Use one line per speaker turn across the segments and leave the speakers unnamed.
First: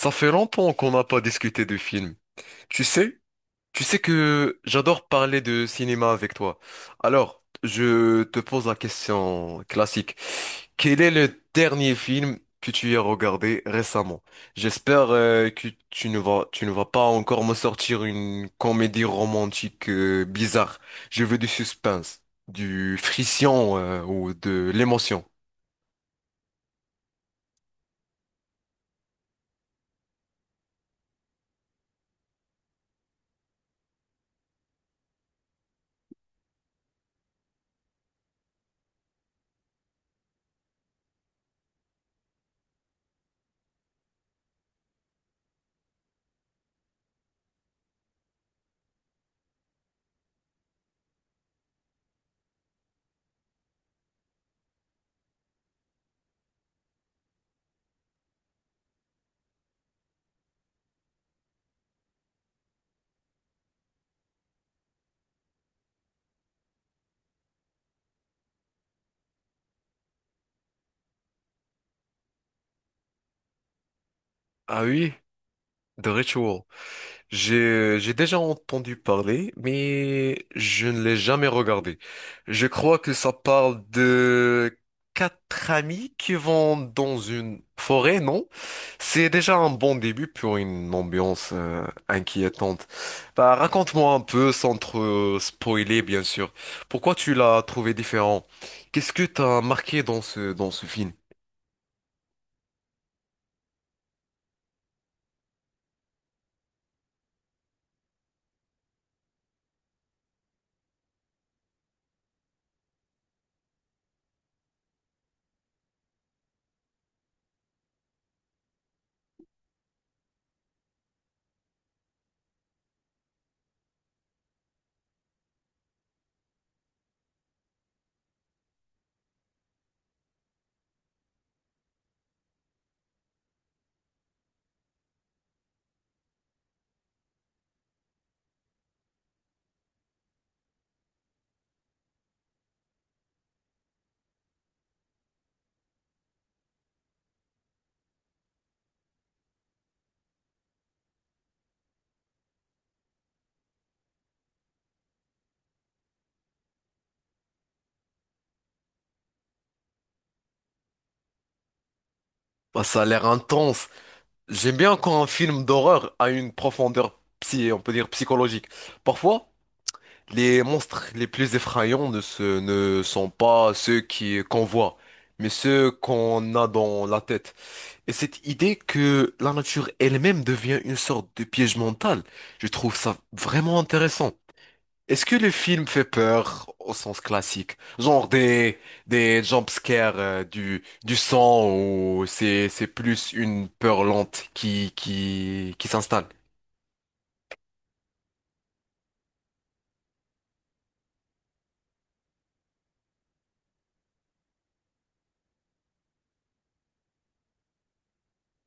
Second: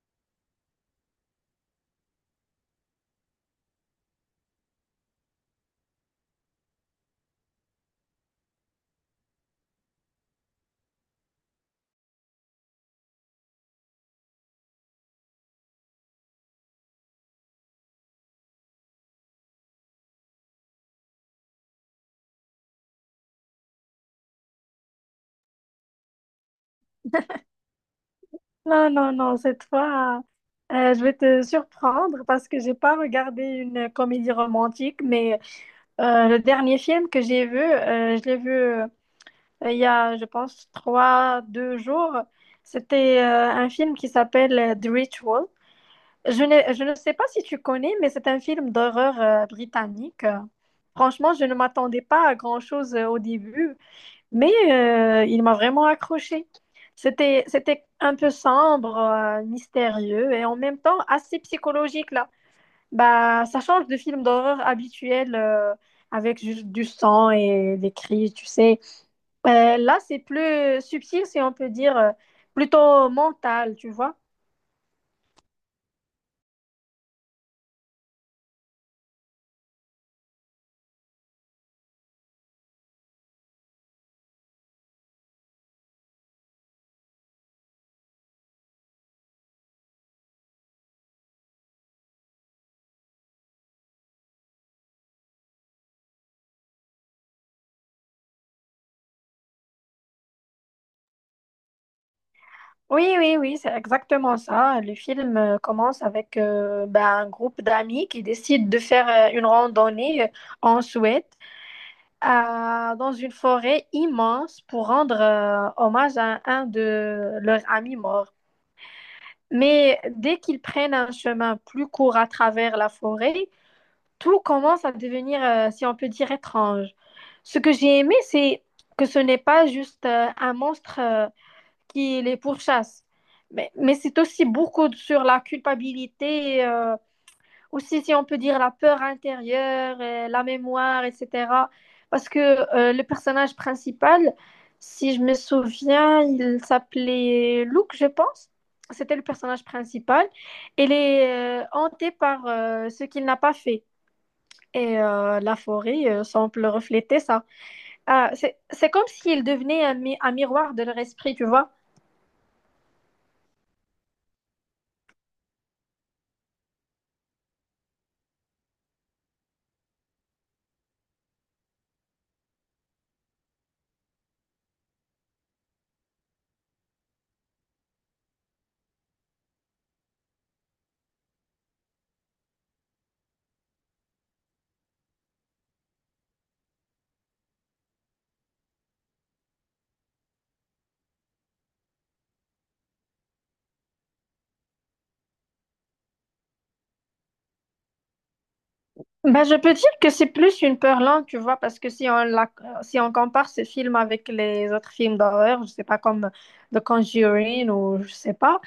Ça fait longtemps qu'on n'a pas discuté de films. Tu sais, tu sais que j'adore parler de cinéma avec toi. Alors, je te pose la question classique. Quel est le dernier film que tu as regardé récemment? J'espère que tu ne vas pas encore me sortir une comédie romantique bizarre. Je veux du suspense, du frisson ou de l'émotion.
Non, non, non, cette fois, je vais te surprendre parce que j'ai pas regardé une comédie romantique, mais le dernier film que j'ai vu, je l'ai vu il y a, je pense, trois, deux jours. C'était un film qui s'appelle The Ritual. Je ne sais pas si tu connais, mais c'est un film d'horreur britannique. Franchement, je ne m'attendais pas à grand-chose au début, mais il m'a vraiment accroché. C'était un peu sombre, mystérieux et en même temps assez psychologique là. Bah, ça change de film d'horreur habituel avec juste du sang et des cris, tu sais. Là, c'est plus subtil, si on peut dire, plutôt mental, tu vois.
Ah oui, The Ritual. J'ai déjà entendu parler, mais je ne l'ai jamais regardé. Je crois que ça parle de quatre amis qui vont dans une forêt, non? C'est déjà un bon début pour une ambiance inquiétante. Bah, raconte-moi un peu, sans trop spoiler, bien sûr. Pourquoi tu l'as trouvé différent? Qu'est-ce que t'as marqué dans dans ce film?
Oui, oui, oui, c'est exactement ça. Le film commence avec bah, un groupe d'amis qui décident de faire une randonnée en Suède. Dans une forêt immense pour rendre hommage à un de leurs amis morts. Mais dès qu'ils prennent un chemin plus court à travers la forêt, tout commence à devenir, si on peut dire, étrange. Ce que j'ai aimé, c'est que ce n'est pas juste un monstre qui les pourchasse, mais c'est aussi beaucoup sur la culpabilité. Aussi si on peut dire la peur intérieure, la mémoire, etc. Parce que le personnage principal, si je me souviens, il s'appelait Luke, je pense. C'était le personnage principal. Il est hanté par ce qu'il n'a pas fait. Et la forêt semble refléter ça. Ah, c'est comme s'il devenait un, un miroir de leur esprit, tu vois.
Bah, ça a l'air intense. J'aime bien quand un film d'horreur a une profondeur psy, on peut dire psychologique. Parfois, les monstres les plus effrayants ne sont pas ceux qu'on voit, mais ceux qu'on a dans la tête. Et cette idée que la nature elle-même devient une sorte de piège mental, je trouve ça vraiment intéressant. Est-ce que le film fait peur au sens classique? Genre des jumpscares du sang ou c'est plus une peur lente qui s'installe?
Ben, je peux dire que c'est plus une peur lente, tu vois, parce que si on compare ce film avec les autres films d'horreur, je sais pas, comme The Conjuring ou je sais pas,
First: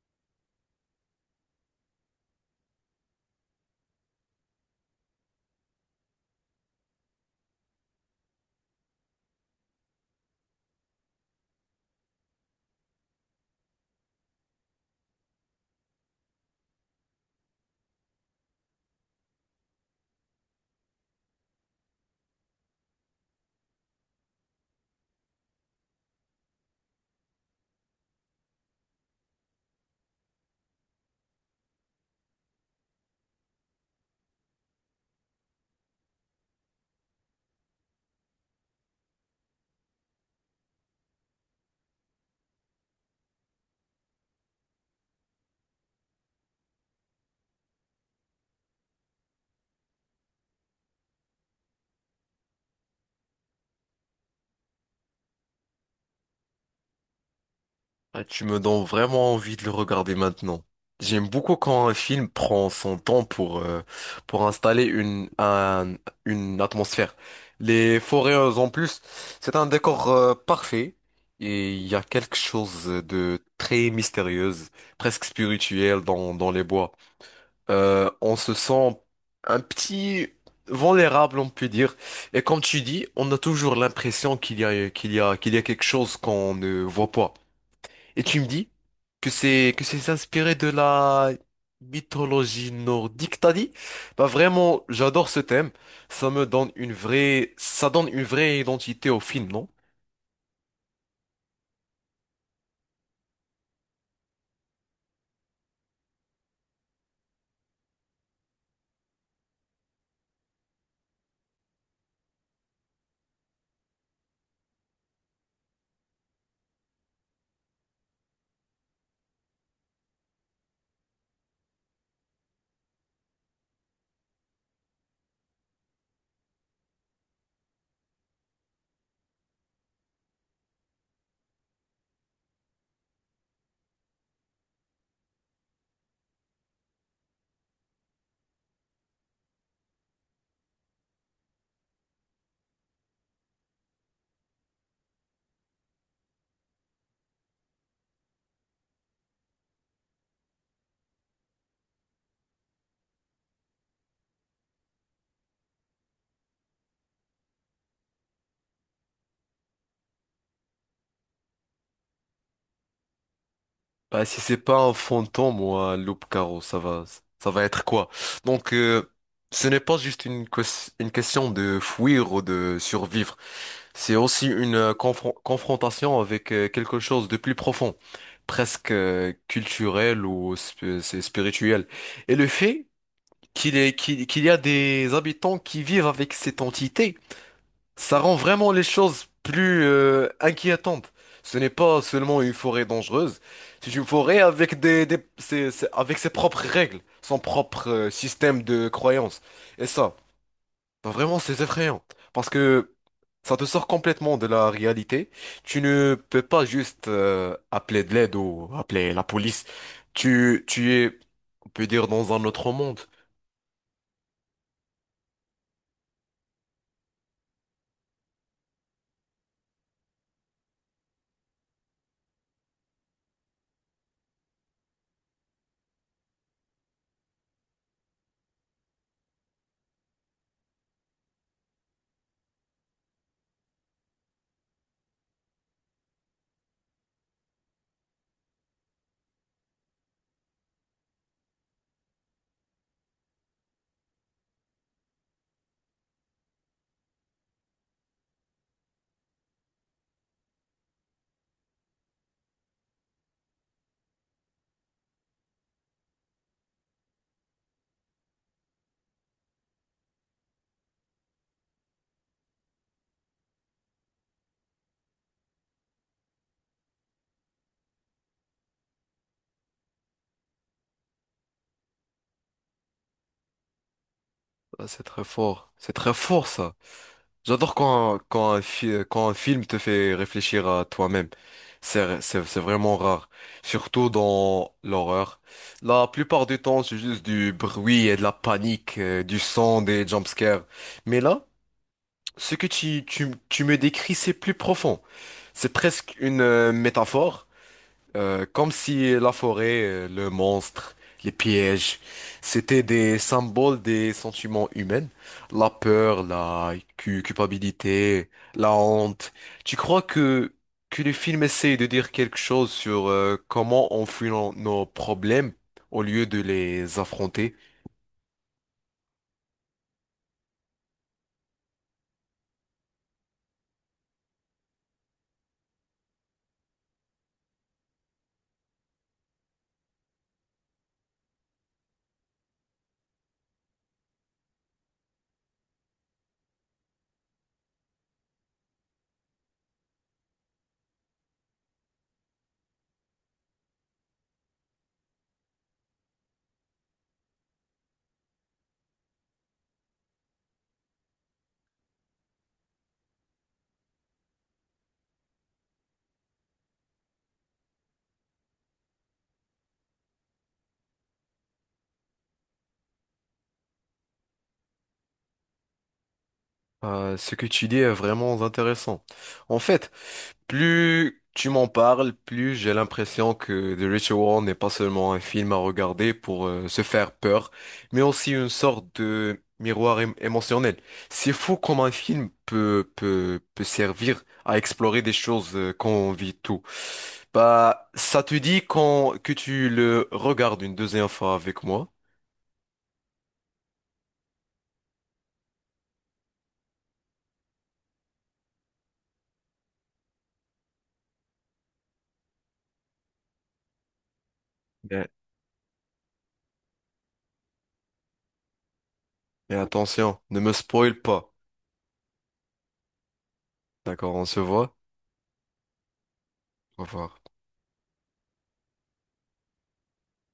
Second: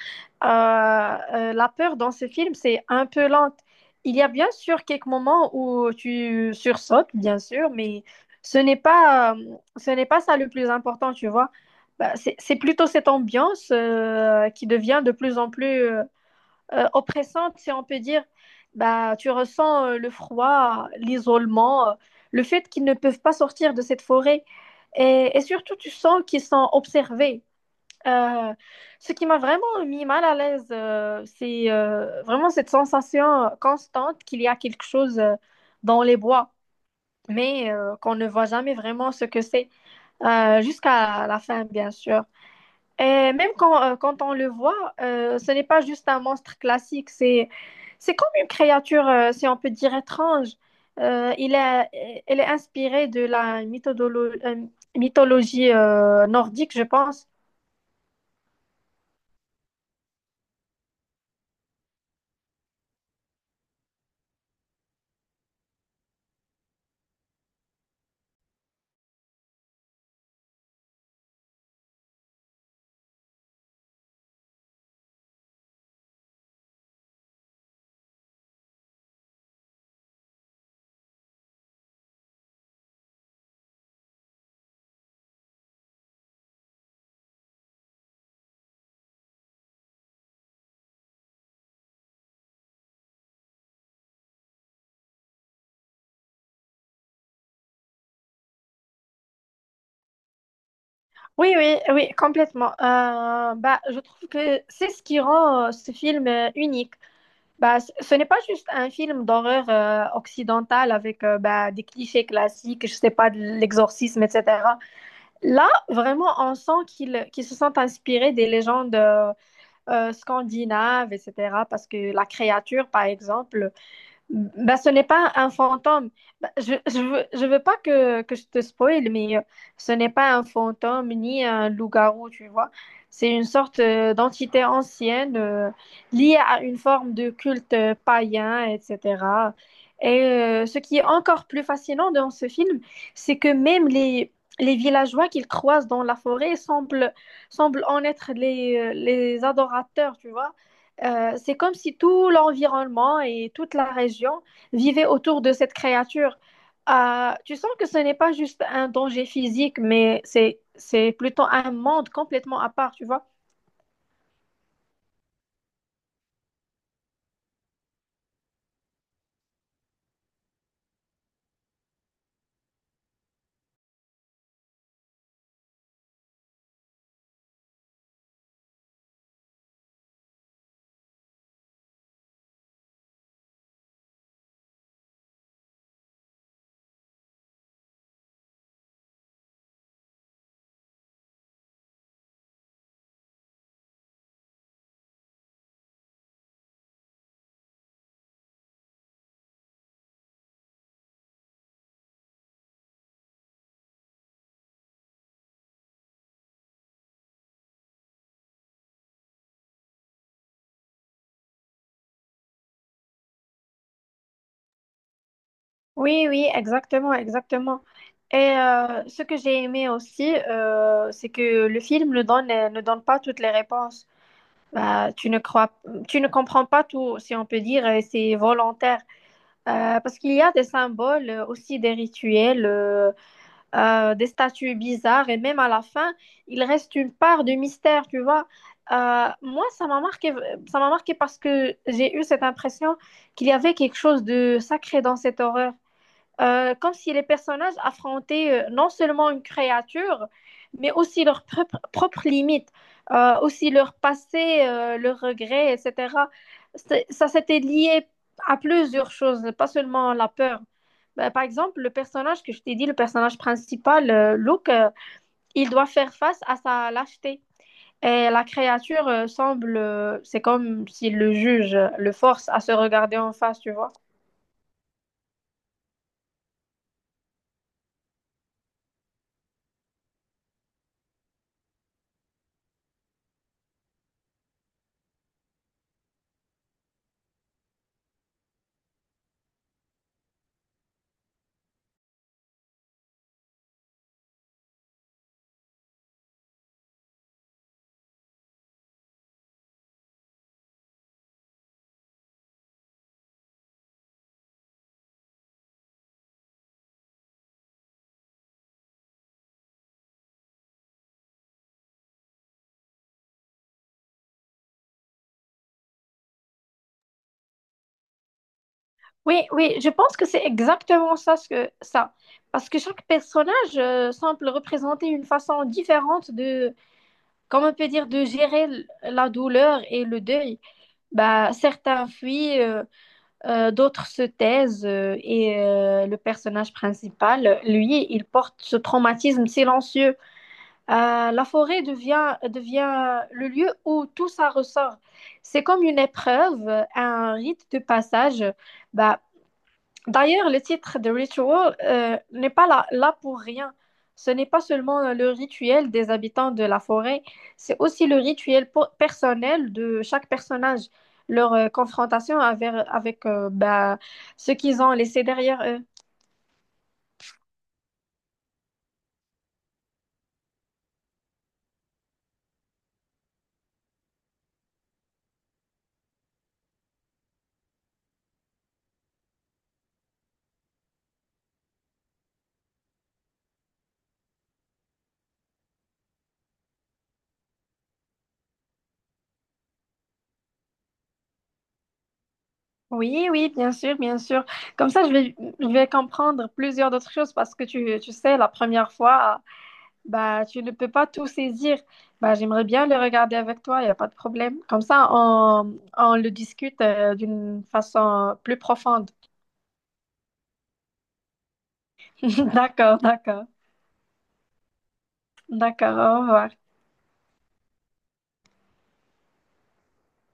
la peur dans ce film, c'est un peu lente. Il y a bien sûr quelques moments où tu sursautes, bien sûr, mais ce n'est pas, euh, ce n'est pas ça le plus important, tu vois. Ben, c'est plutôt cette ambiance, qui devient de plus en plus oppressante, si on peut dire. Bah, tu ressens le froid, l'isolement, le fait qu'ils ne peuvent pas sortir de cette forêt. Et surtout, tu sens qu'ils sont observés. Euh, Ce qui m'a vraiment mis mal à l'aise, c'est vraiment cette sensation constante qu'il y a quelque chose dans les bois, mais qu'on ne voit jamais vraiment ce que c'est, jusqu'à la fin, bien sûr. Et même quand on le voit, ce n'est pas juste un monstre classique, c'est comme une créature, si on peut dire, étrange. Elle est inspirée de la mythologie nordique, je pense.
Ah, tu me donnes vraiment envie de le regarder maintenant. J'aime beaucoup quand un film prend son temps pour installer une atmosphère. Les forêts en plus, c'est un décor parfait et il y a quelque chose de très mystérieuse, presque spirituel dans les bois. On se sent un petit vulnérable, on peut dire. Et comme tu dis, on a toujours l'impression qu'il y a quelque chose qu'on ne voit pas. Et tu me dis que c'est inspiré de la mythologie nordique, t'as dit? Bah vraiment, j'adore ce thème. Ça donne une vraie identité au film, non?
Oui, oui, oui, complètement. Bah, je trouve que c'est ce qui rend ce film unique. Bah, ce n'est pas juste un film d'horreur occidental avec bah, des clichés classiques, je sais pas, de l'exorcisme, etc. Là, vraiment, on sent qu'ils se sont inspirés des légendes scandinaves, etc. Parce que la créature, par exemple, ben, ce n'est pas un fantôme. Ben, je veux pas que je te spoil, mais ce n'est pas un fantôme ni un loup-garou, tu vois. C'est une sorte d'entité ancienne liée à une forme de culte païen, etc. Et ce qui est encore plus fascinant dans ce film, c'est que même les villageois qu'ils croisent dans la forêt semblent en être les adorateurs, tu vois. C'est comme si tout l'environnement et toute la région vivaient autour de cette créature. Tu sens que ce n'est pas juste un danger physique, mais c'est plutôt un monde complètement à part, tu vois.
Bah si c'est pas un fantôme ou un loup caro ça va être quoi? Donc ce n'est pas juste une question de fuir ou de survivre. C'est aussi une confrontation avec quelque chose de plus profond, presque culturel ou c'est spirituel. Et le fait qu'il y a des habitants qui vivent avec cette entité, ça rend vraiment les choses plus inquiétantes. Ce n'est pas seulement une forêt dangereuse, c'est une forêt avec avec ses propres règles, son propre système de croyances. Et ça. Bah, vraiment, c'est effrayant. Parce que ça te sort complètement de la réalité. Tu ne peux pas juste appeler de l'aide ou appeler la police. Tu es, on peut dire, dans un autre monde.
Oui, oui, exactement, exactement. Et ce que j'ai aimé aussi, c'est que le film ne donne pas toutes les réponses. Bah, tu ne comprends pas tout, si on peut dire, et c'est volontaire. Parce qu'il y a des symboles, aussi des rituels. Des statues bizarres et même à la fin, il reste une part de mystère, tu vois. Moi, ça m'a marqué parce que j'ai eu cette impression qu'il y avait quelque chose de sacré dans cette horreur. Comme si les personnages affrontaient non seulement une créature, mais aussi leurs propres limites, aussi leur passé, leurs regrets, etc. Ça s'était lié à plusieurs choses, pas seulement la peur. Ben, par exemple, le personnage que je t'ai dit, le personnage principal, Luke, il doit faire face à sa lâcheté. Et la créature semble, c'est comme si le juge le force à se regarder en face, tu vois.
Ah, c'est très fort. C'est très fort, ça. J'adore quand un film te fait réfléchir à toi-même. C'est vraiment rare. Surtout dans l'horreur. La plupart du temps, c'est juste du bruit et de la panique, du sang, des jumpscares. Mais là, ce que tu me décris, c'est plus profond. C'est presque une métaphore, comme si la forêt, le monstre, les pièges, c'était des symboles des sentiments humains, la peur, culpabilité, la honte. Tu crois que le film essaye de dire quelque chose sur comment on fuit nos problèmes au lieu de les affronter?
Oui, oui, je pense que c'est exactement ça, ça. Parce que chaque personnage semble représenter une façon différente de, comment on peut dire, de gérer la douleur et le deuil. Bah, certains fuient, d'autres se taisent, et le personnage principal, lui, il porte ce traumatisme silencieux. La forêt devient le lieu où tout ça ressort. C'est comme une épreuve, un rite de passage. Bah, d'ailleurs, le titre de Ritual n'est pas là pour rien. Ce n'est pas seulement le rituel des habitants de la forêt, c'est aussi le rituel personnel de chaque personnage, leur confrontation avec bah, ce qu'ils ont laissé derrière eux.
Ce que tu dis est vraiment intéressant. En fait, plus tu m'en parles, plus j'ai l'impression que The Ritual n'est pas seulement un film à regarder pour se faire peur, mais aussi une sorte de miroir émotionnel. C'est fou comment un film peut servir à explorer des choses qu'on vit tout. Bah, ça te dit que tu le regardes une deuxième fois avec moi.
Oui, oui, bien sûr, bien sûr. Comme ça, je vais comprendre plusieurs d'autres choses parce que tu sais, la première fois, bah, tu ne peux pas tout saisir. Bah, j'aimerais bien le regarder avec toi, il n'y a pas de problème. Comme
Mais,
ça, on le discute d'une façon plus profonde.
mais attention, ne me spoil pas.
D'accord, d'accord,
D'accord, on se voit.
d'accord, au revoir.
Au revoir.